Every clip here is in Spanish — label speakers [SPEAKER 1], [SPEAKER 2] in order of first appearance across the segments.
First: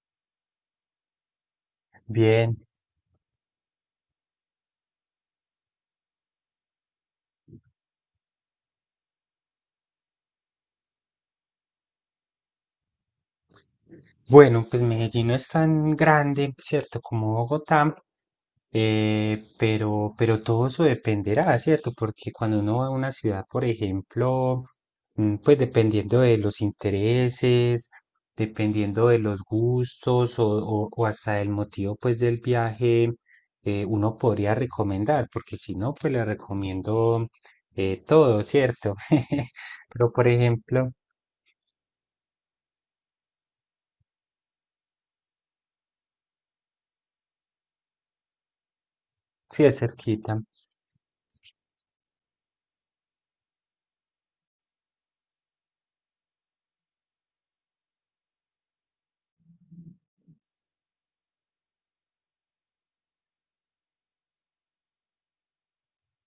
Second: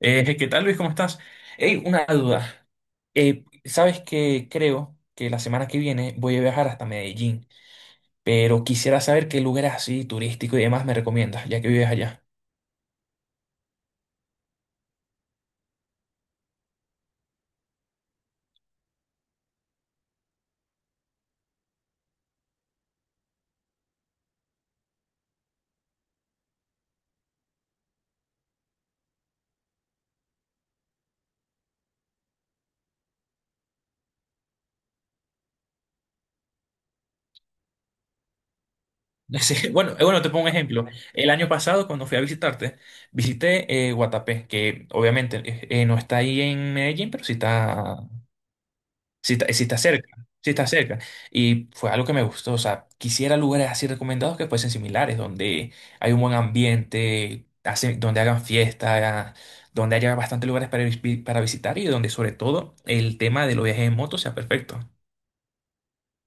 [SPEAKER 1] ¿Qué tal, Luis? ¿Cómo estás? Hey, una
[SPEAKER 2] Bien.
[SPEAKER 1] duda. ¿Sabes que Creo que la semana que viene voy a viajar hasta Medellín, pero quisiera saber qué lugares así turístico y demás me recomiendas, ya que vives allá.
[SPEAKER 2] Bueno, pues Medellín no es tan grande, ¿cierto? Como Bogotá, pero todo eso dependerá, ¿cierto? Porque cuando uno va a una ciudad, por ejemplo, pues dependiendo de los intereses, dependiendo de los gustos o hasta el motivo, pues, del viaje, uno podría recomendar, porque si no, pues le recomiendo todo, ¿cierto?
[SPEAKER 1] Sí, bueno,
[SPEAKER 2] Pero,
[SPEAKER 1] bueno,
[SPEAKER 2] por
[SPEAKER 1] te pongo un ejemplo.
[SPEAKER 2] ejemplo,
[SPEAKER 1] El año pasado, cuando fui a visitarte, visité Guatapé, que obviamente no está ahí en Medellín, pero sí está. Si
[SPEAKER 2] sí
[SPEAKER 1] está
[SPEAKER 2] es
[SPEAKER 1] cerca,
[SPEAKER 2] cerquita.
[SPEAKER 1] si está cerca. Y fue algo que me gustó. O sea, quisiera lugares así recomendados que fuesen similares, donde hay un buen ambiente, donde hagan fiesta, donde haya bastantes lugares para visitar y donde sobre todo el tema de los viajes en moto sea perfecto.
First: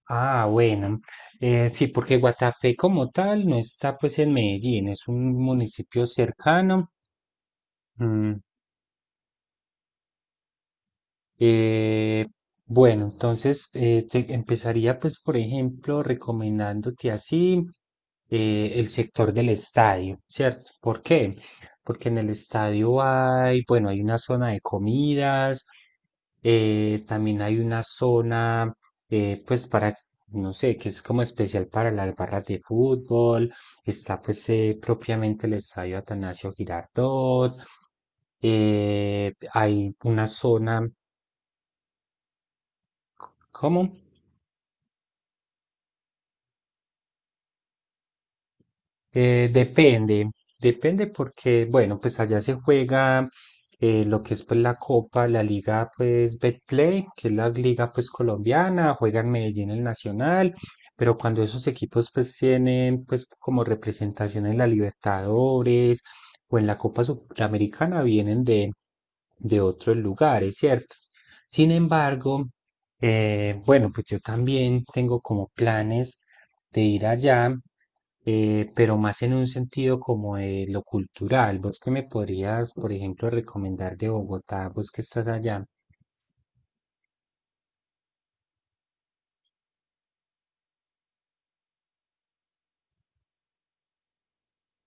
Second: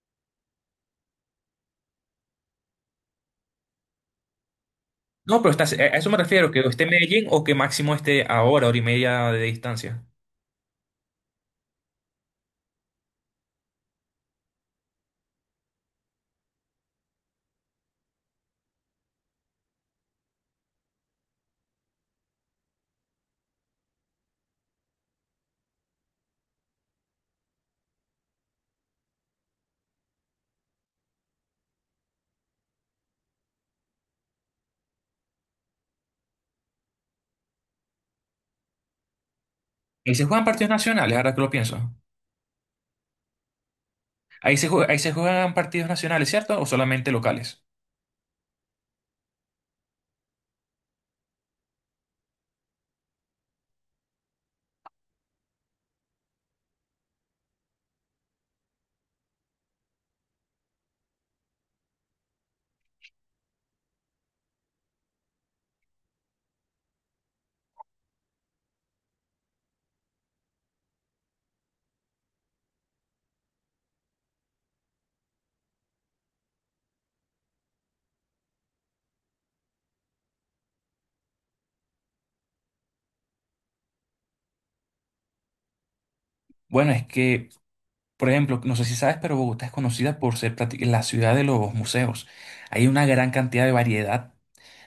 [SPEAKER 2] Ah, bueno. Sí, porque Guatapé como tal no está pues en Medellín, es un
[SPEAKER 1] No, pero está, a
[SPEAKER 2] municipio
[SPEAKER 1] eso me refiero, que esté en
[SPEAKER 2] cercano.
[SPEAKER 1] Medellín o que máximo esté
[SPEAKER 2] mm,
[SPEAKER 1] a hora, hora y media de distancia.
[SPEAKER 2] Eh, bueno, entonces te empezaría pues por ejemplo recomendándote así el sector del estadio, ¿cierto? ¿Por qué? Porque en el estadio hay, bueno, hay una zona de comidas, también hay una zona, pues para, no sé, que es como especial para las barras de fútbol. Está pues propiamente el estadio Atanasio Girardot. Hay
[SPEAKER 1] Ahí se
[SPEAKER 2] una
[SPEAKER 1] juegan partidos
[SPEAKER 2] zona.
[SPEAKER 1] nacionales, ahora que lo pienso.
[SPEAKER 2] ¿Cómo?
[SPEAKER 1] Ahí se juegan partidos nacionales, ¿cierto? ¿O solamente locales?
[SPEAKER 2] Eh, depende, depende porque, bueno, pues allá se juega lo que es pues la Copa, la Liga pues Betplay, que es la liga pues colombiana, juega en Medellín el Nacional, pero cuando esos equipos pues tienen pues como representación en la Libertadores o en la Copa Sudamericana vienen de otros lugares, ¿cierto? Sin embargo, bueno, pues yo también tengo como planes de ir allá, pero más en un sentido como de lo cultural. ¿Vos qué me podrías, por ejemplo, recomendar de Bogotá? ¿Vos que estás allá?
[SPEAKER 1] Bueno, es que por ejemplo, no sé si sabes, pero Bogotá es conocida por ser la ciudad de los museos. Hay una gran cantidad de variedad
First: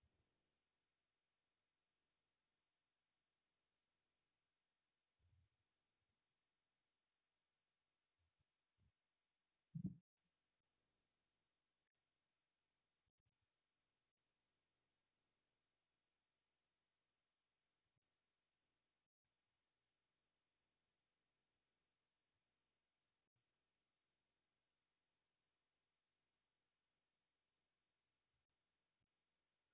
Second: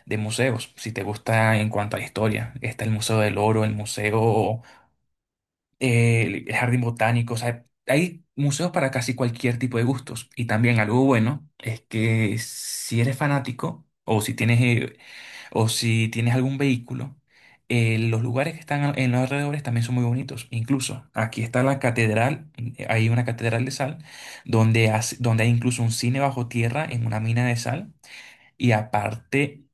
[SPEAKER 1] de museos, si te gusta en cuanto a la historia. Está el Museo del Oro, el Museo, el Jardín Botánico. O sea, hay museos para casi cualquier tipo de gustos. Y también algo bueno es que si eres fanático o si tienes algún vehículo, los lugares que están en los alrededores también son muy bonitos. Incluso aquí está la catedral, hay una catedral de sal, donde hay incluso un cine bajo tierra en una mina de sal. Y aparte,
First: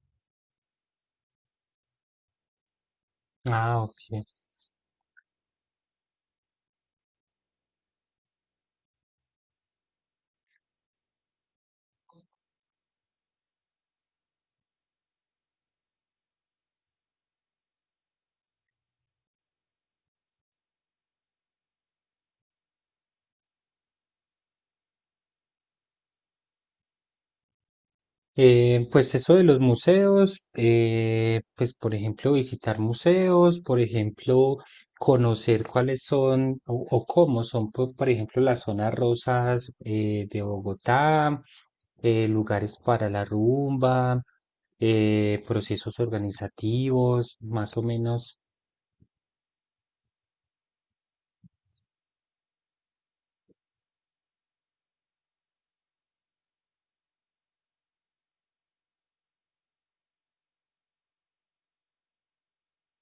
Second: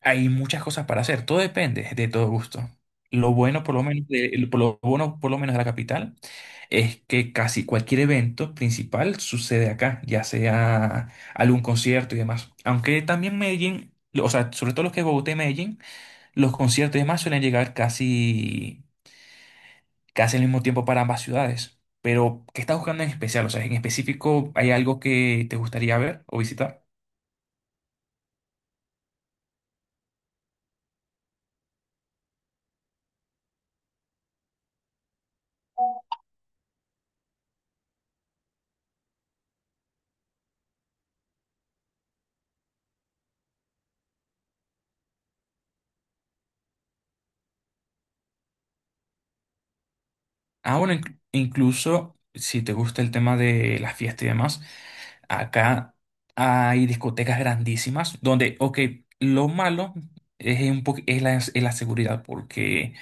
[SPEAKER 1] hay muchas cosas para hacer. Todo depende de todo gusto. Lo bueno, por
[SPEAKER 2] Ah,
[SPEAKER 1] lo menos,
[SPEAKER 2] ok.
[SPEAKER 1] de, Por lo bueno, por lo menos de la capital es que casi cualquier evento principal sucede acá, ya sea algún concierto y demás. Aunque también Medellín, o sea, sobre todo los que es Bogotá y Medellín, los conciertos y demás suelen llegar casi, casi al mismo tiempo para ambas ciudades. Pero, ¿qué estás buscando en especial? O sea, en específico, ¿hay algo que te gustaría ver o visitar?
[SPEAKER 2] Pues eso de los museos, pues por ejemplo visitar museos, por ejemplo conocer cuáles son o cómo son, por ejemplo, las zonas rosas de Bogotá, lugares para la rumba, procesos organizativos, más o menos.
[SPEAKER 1] Ah, bueno, incluso si te gusta el tema de las fiestas y demás, acá hay discotecas grandísimas donde, ok, lo malo es, es la seguridad, porque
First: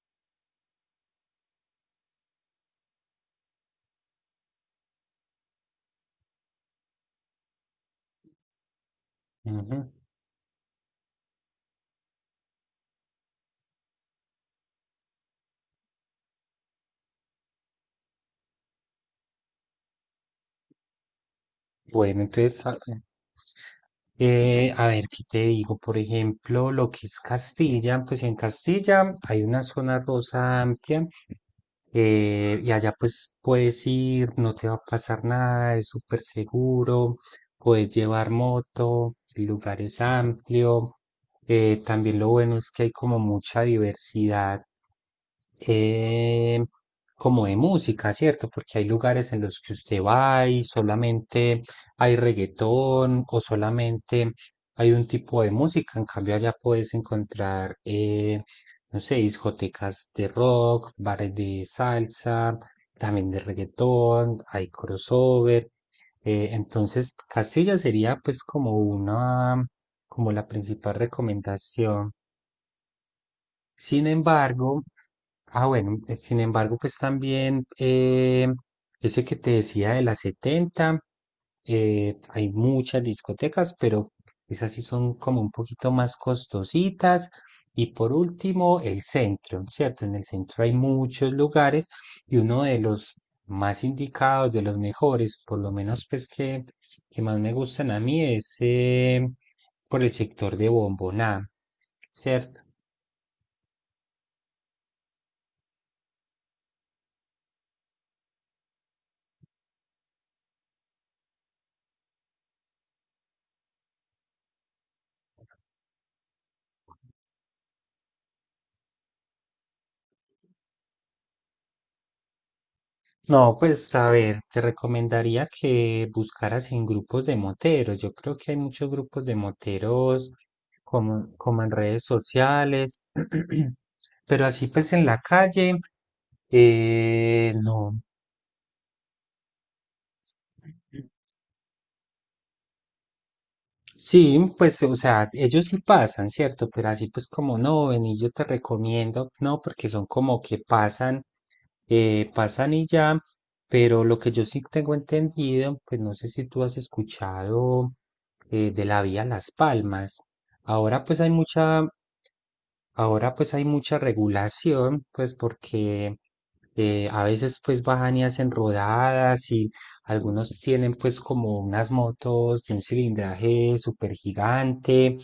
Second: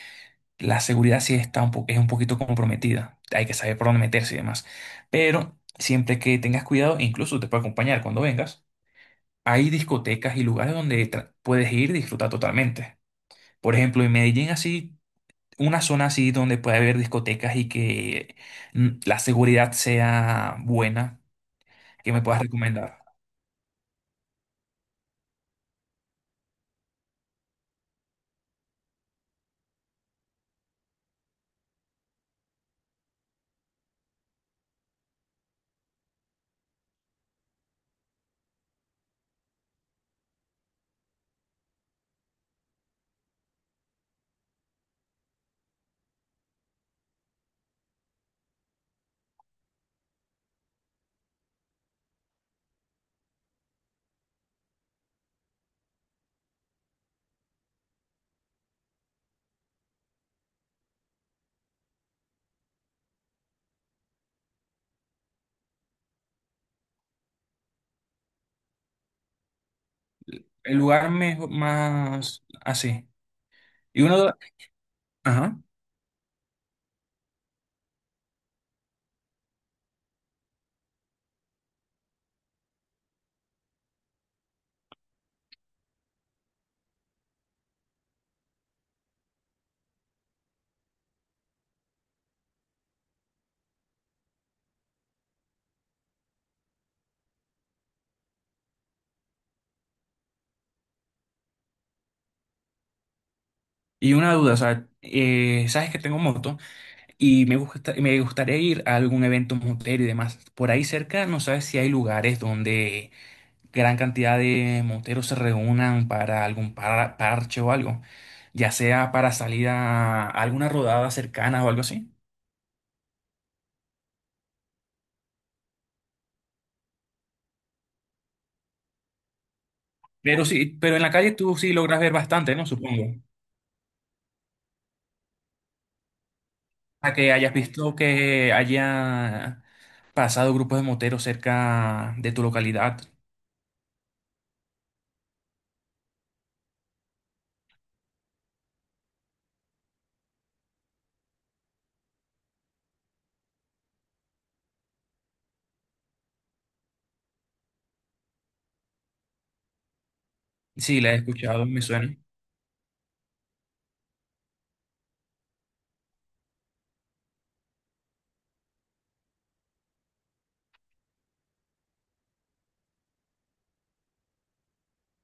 [SPEAKER 1] la seguridad sí está es un poquito comprometida. Hay que saber por dónde meterse y demás. Pero siempre que tengas cuidado, e incluso te puedo acompañar cuando vengas, hay discotecas y lugares donde puedes ir y disfrutar totalmente. Por ejemplo, en Medellín, así, una zona así donde puede haber discotecas y que la seguridad sea buena, que
[SPEAKER 2] Bueno,
[SPEAKER 1] me puedas
[SPEAKER 2] entonces,
[SPEAKER 1] recomendar.
[SPEAKER 2] a ver, ¿qué te digo? Por ejemplo, lo que es Castilla, pues en Castilla hay una zona rosa amplia, y allá pues puedes ir, no te va a pasar nada, es súper seguro, puedes llevar moto, el lugar es amplio. También lo bueno es que hay como mucha diversidad eh, como de música, ¿cierto? Porque hay lugares en los que usted va y solamente hay reggaetón o solamente hay un tipo de música. En cambio, allá puedes encontrar no sé, discotecas de rock, bares de salsa, también de reggaetón, hay crossover. Entonces, Castilla sería pues como como la
[SPEAKER 1] El
[SPEAKER 2] principal
[SPEAKER 1] lugar mejor,
[SPEAKER 2] recomendación.
[SPEAKER 1] más así. Y
[SPEAKER 2] Sin
[SPEAKER 1] una duda,
[SPEAKER 2] embargo,
[SPEAKER 1] ajá.
[SPEAKER 2] bueno, sin embargo, pues también ese que te decía de las 70, hay muchas discotecas, pero esas sí son como un poquito más costositas. Y por último, el centro, ¿cierto? En el centro hay muchos lugares y uno de los más indicados, de los mejores, por lo menos pues que más me gustan a mí, es por el sector de Bomboná, ¿cierto?
[SPEAKER 1] Y una duda, o sea, sabes que tengo moto. Y me gustaría ir a algún evento motero y demás. Por ahí cerca, no sabes si hay lugares donde gran cantidad de moteros se reúnan para algún parche o algo, ya sea para salir a alguna rodada cercana o algo así.
[SPEAKER 2] No, pues a ver, te recomendaría que buscaras en grupos de moteros. Yo creo que hay muchos grupos de moteros
[SPEAKER 1] Pero sí, pero en la calle
[SPEAKER 2] como,
[SPEAKER 1] tú
[SPEAKER 2] como en
[SPEAKER 1] sí logras
[SPEAKER 2] redes
[SPEAKER 1] ver bastante, ¿no?
[SPEAKER 2] sociales.
[SPEAKER 1] Supongo.
[SPEAKER 2] Pero así pues en la calle,
[SPEAKER 1] A que hayas
[SPEAKER 2] no.
[SPEAKER 1] visto que haya pasado grupos de moteros cerca de tu localidad.
[SPEAKER 2] Sí, pues, o sea, ellos sí pasan, ¿cierto? Pero así pues como no, ven y yo te recomiendo, no, porque son como que pasan y ya, pero lo que yo sí tengo entendido, pues no sé si tú has escuchado de la vía Las Palmas.
[SPEAKER 1] Sí,
[SPEAKER 2] Ahora
[SPEAKER 1] la he
[SPEAKER 2] pues hay
[SPEAKER 1] escuchado, me
[SPEAKER 2] mucha,
[SPEAKER 1] suena.
[SPEAKER 2] Ahora pues hay mucha regulación, pues porque a veces pues bajan y hacen rodadas y algunos tienen pues como unas motos de un cilindraje súper gigante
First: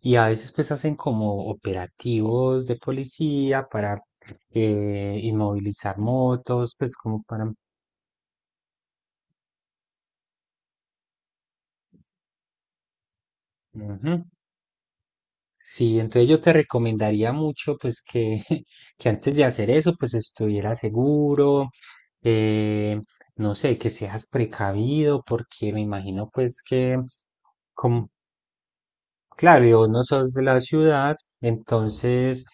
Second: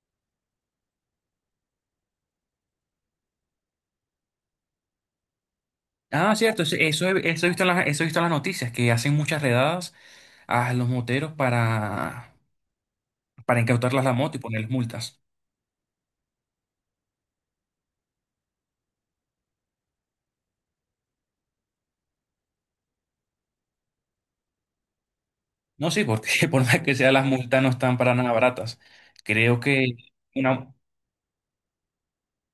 [SPEAKER 2] y a veces pues hacen como operativos de policía para inmovilizar
[SPEAKER 1] Ah, cierto,
[SPEAKER 2] motos, pues como para...
[SPEAKER 1] eso he visto en las noticias, que hacen muchas redadas a los moteros para, incautarles
[SPEAKER 2] Ujú.
[SPEAKER 1] la moto y ponerles multas.
[SPEAKER 2] Sí, entonces yo te recomendaría mucho pues que, que antes de hacer eso pues estuviera seguro, eh, no sé, que seas precavido porque me
[SPEAKER 1] No sí,
[SPEAKER 2] imagino
[SPEAKER 1] porque
[SPEAKER 2] pues
[SPEAKER 1] por más que
[SPEAKER 2] que,
[SPEAKER 1] sea, las multas no están
[SPEAKER 2] como,
[SPEAKER 1] para nada baratas. Creo
[SPEAKER 2] claro, y vos
[SPEAKER 1] que
[SPEAKER 2] no sos de la
[SPEAKER 1] una,
[SPEAKER 2] ciudad, entonces,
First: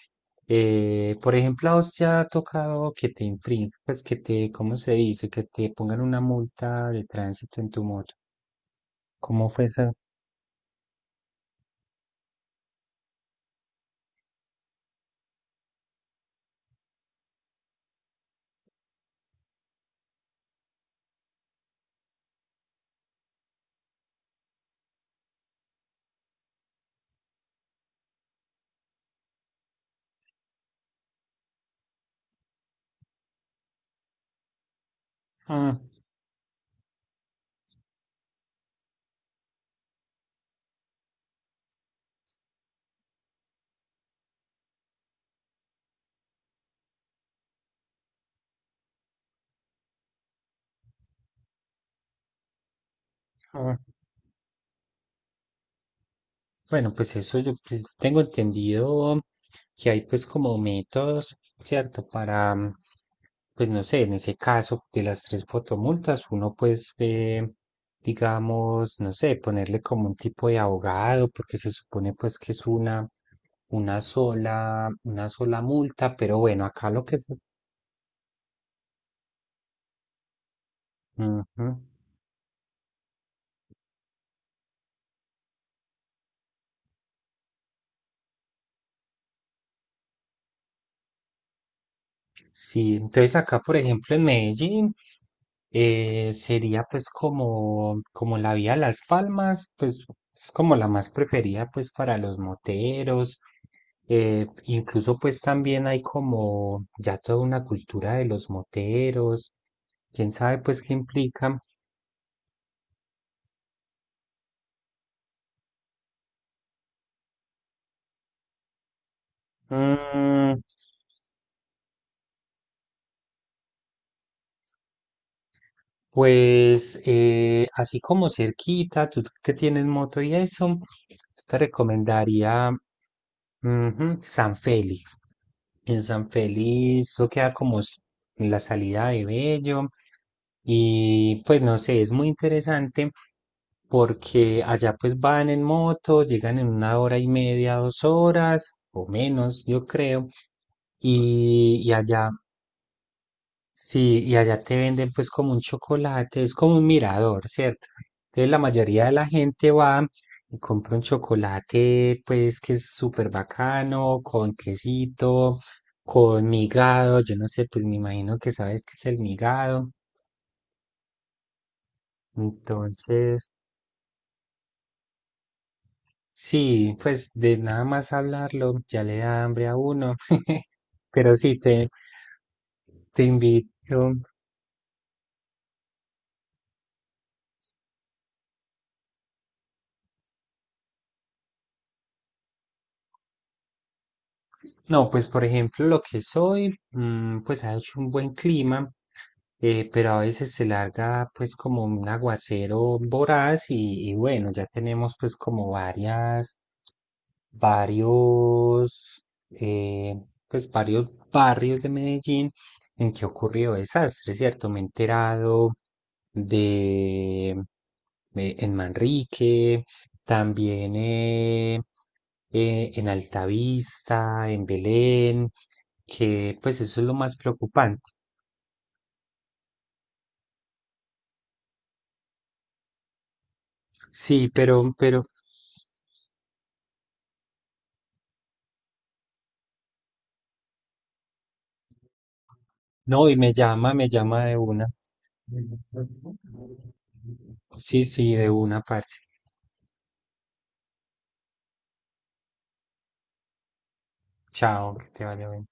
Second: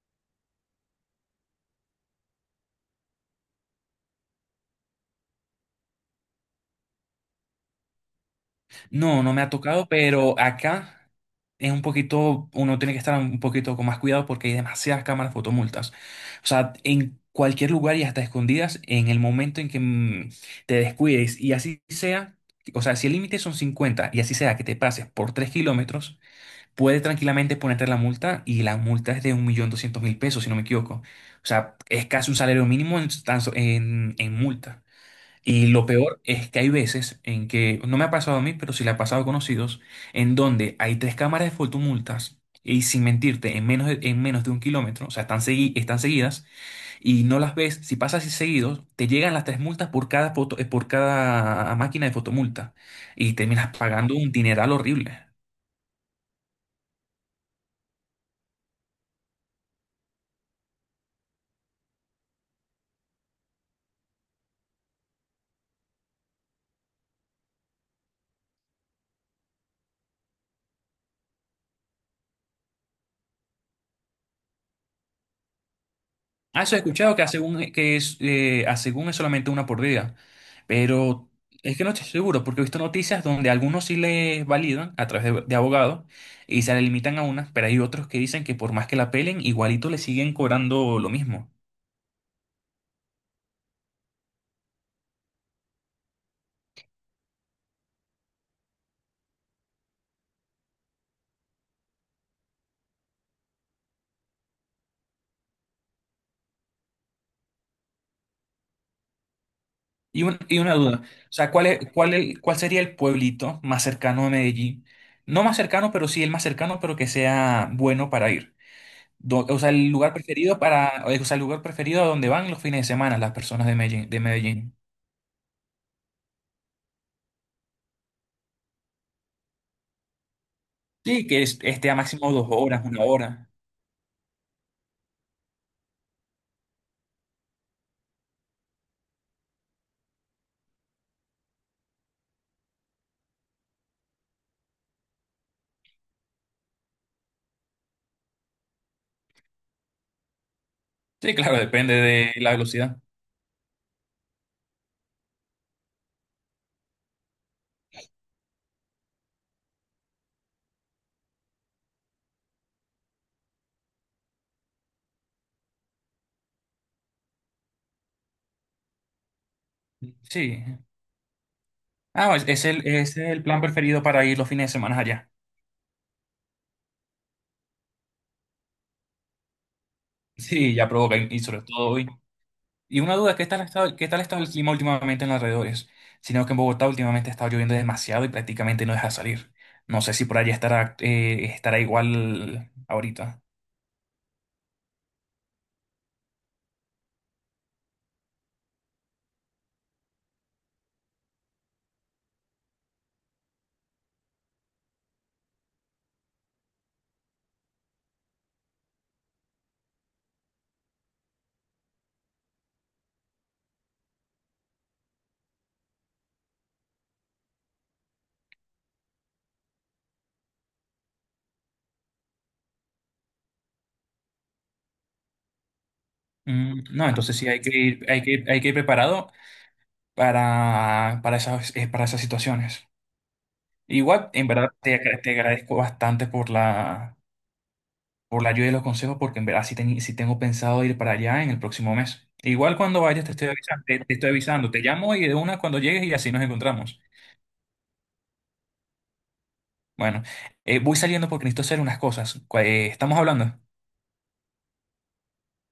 [SPEAKER 2] por ejemplo, a vos te ha tocado que te infrinjan, pues que te, ¿cómo se dice? Que te pongan una multa de tránsito en tu moto.
[SPEAKER 1] no, no me ha
[SPEAKER 2] ¿Cómo fue
[SPEAKER 1] tocado,
[SPEAKER 2] eso?
[SPEAKER 1] pero acá es un poquito, uno tiene que estar un poquito con más cuidado porque hay demasiadas cámaras fotomultas. O sea, en cualquier lugar y hasta escondidas, en el momento en que te descuides y así sea, o sea, si el límite son 50 y así sea que te pases por 3 kilómetros, puede tranquilamente ponerte la multa y la multa es de $1.200.000, si no me equivoco. O sea, es casi un salario mínimo en, en multa. Y
[SPEAKER 2] Ah,
[SPEAKER 1] lo peor es que hay veces en que, no me ha pasado a mí, pero sí le ha pasado a conocidos, en donde hay tres cámaras de fotomultas y sin mentirte, en menos de, un kilómetro. O sea, están seguidas y no las ves. Si pasas así seguido, te llegan las tres multas por cada foto, por cada máquina de fotomulta y terminas
[SPEAKER 2] ah.
[SPEAKER 1] pagando un dineral horrible.
[SPEAKER 2] Bueno, pues eso yo pues, tengo entendido que hay pues como métodos, ¿cierto? Para, pues no sé, en ese caso de las tres fotomultas, uno pues digamos, no sé, ponerle como un tipo de abogado, porque se supone pues que es una sola multa, pero
[SPEAKER 1] Ah,
[SPEAKER 2] bueno,
[SPEAKER 1] eso he
[SPEAKER 2] acá lo
[SPEAKER 1] escuchado
[SPEAKER 2] que
[SPEAKER 1] que,
[SPEAKER 2] se...
[SPEAKER 1] hace un- que es, a según es solamente una por día. Pero
[SPEAKER 2] Ujú.
[SPEAKER 1] es que no estoy seguro, porque he visto noticias donde algunos sí les validan a través de abogados y se le limitan a una, pero hay otros que dicen que por más que la pelen, igualito le siguen cobrando lo mismo.
[SPEAKER 2] Sí, entonces acá, por ejemplo, en Medellín, sería pues como la vía Las Palmas, pues es como la más preferida pues para los moteros. Incluso pues también hay como ya toda una cultura de los moteros.
[SPEAKER 1] Y,
[SPEAKER 2] ¿Quién
[SPEAKER 1] un- y
[SPEAKER 2] sabe
[SPEAKER 1] una
[SPEAKER 2] pues qué
[SPEAKER 1] duda, o sea,
[SPEAKER 2] implica?
[SPEAKER 1] ¿cuál sería el pueblito más cercano a Medellín. No más cercano, pero sí el más cercano, pero que sea bueno para ir. O sea,
[SPEAKER 2] mm,
[SPEAKER 1] el lugar preferido a donde van los fines de semana las personas de Medellín, de Medellín.
[SPEAKER 2] Pues así como cerquita, tú que tienes moto y eso, yo
[SPEAKER 1] Sí, que
[SPEAKER 2] te
[SPEAKER 1] esté a máximo dos
[SPEAKER 2] recomendaría,
[SPEAKER 1] horas, una hora.
[SPEAKER 2] ujú, San Félix. En San Félix, eso queda como en la salida de Bello. Y pues no sé, es muy interesante porque allá pues van en moto, llegan en una hora y media, 2 horas o menos, yo creo.
[SPEAKER 1] Sí, claro,
[SPEAKER 2] Y
[SPEAKER 1] depende
[SPEAKER 2] allá
[SPEAKER 1] de la velocidad.
[SPEAKER 2] Sí, y allá te venden pues como un chocolate, es como un mirador, ¿cierto? Entonces la mayoría de la gente va y compra un chocolate pues que es súper bacano, con quesito, con migado, yo no sé, pues me imagino que sabes qué es el migado.
[SPEAKER 1] Sí. Ah, es, es el
[SPEAKER 2] Entonces,
[SPEAKER 1] plan preferido para ir los fines de semana allá.
[SPEAKER 2] sí, pues de nada más hablarlo ya le da hambre a uno.
[SPEAKER 1] Sí, ya provoca,
[SPEAKER 2] Pero
[SPEAKER 1] y
[SPEAKER 2] sí,
[SPEAKER 1] sobre
[SPEAKER 2] te,
[SPEAKER 1] todo hoy. Y una
[SPEAKER 2] te
[SPEAKER 1] duda, qué
[SPEAKER 2] invito.
[SPEAKER 1] tal ha estado el clima últimamente en los alrededores. Sino que en Bogotá últimamente ha estado lloviendo demasiado y prácticamente no deja salir. No sé si por allá estará igual ahorita.
[SPEAKER 2] No, pues por ejemplo, lo que soy, pues ha hecho un buen clima, pero a veces se larga pues como un aguacero voraz y bueno, ya tenemos pues como varias, varios, eh, pues varios barrios de Medellín en que ha ocurrido desastre, ¿cierto? Me he enterado de, en Manrique, también en Altavista, en Belén, que pues
[SPEAKER 1] Mm,
[SPEAKER 2] eso es
[SPEAKER 1] no,
[SPEAKER 2] lo
[SPEAKER 1] entonces
[SPEAKER 2] más
[SPEAKER 1] sí hay que ir,
[SPEAKER 2] preocupante.
[SPEAKER 1] hay que ir preparado para esas situaciones. Igual, en
[SPEAKER 2] Sí,
[SPEAKER 1] verdad, te,
[SPEAKER 2] pero,
[SPEAKER 1] agra-
[SPEAKER 2] pero,
[SPEAKER 1] te agradezco bastante por la ayuda y los consejos, porque en verdad sí tengo pensado ir para allá en el próximo mes. Igual cuando vayas
[SPEAKER 2] no,
[SPEAKER 1] te
[SPEAKER 2] y
[SPEAKER 1] estoy
[SPEAKER 2] me
[SPEAKER 1] avisando,
[SPEAKER 2] llama, me llama de
[SPEAKER 1] te
[SPEAKER 2] una.
[SPEAKER 1] llamo y de una cuando llegues y así nos encontramos.
[SPEAKER 2] Sí, sí, de una parte.
[SPEAKER 1] Bueno, voy saliendo porque necesito hacer unas cosas. Estamos hablando.
[SPEAKER 2] Chao, que te vaya bien.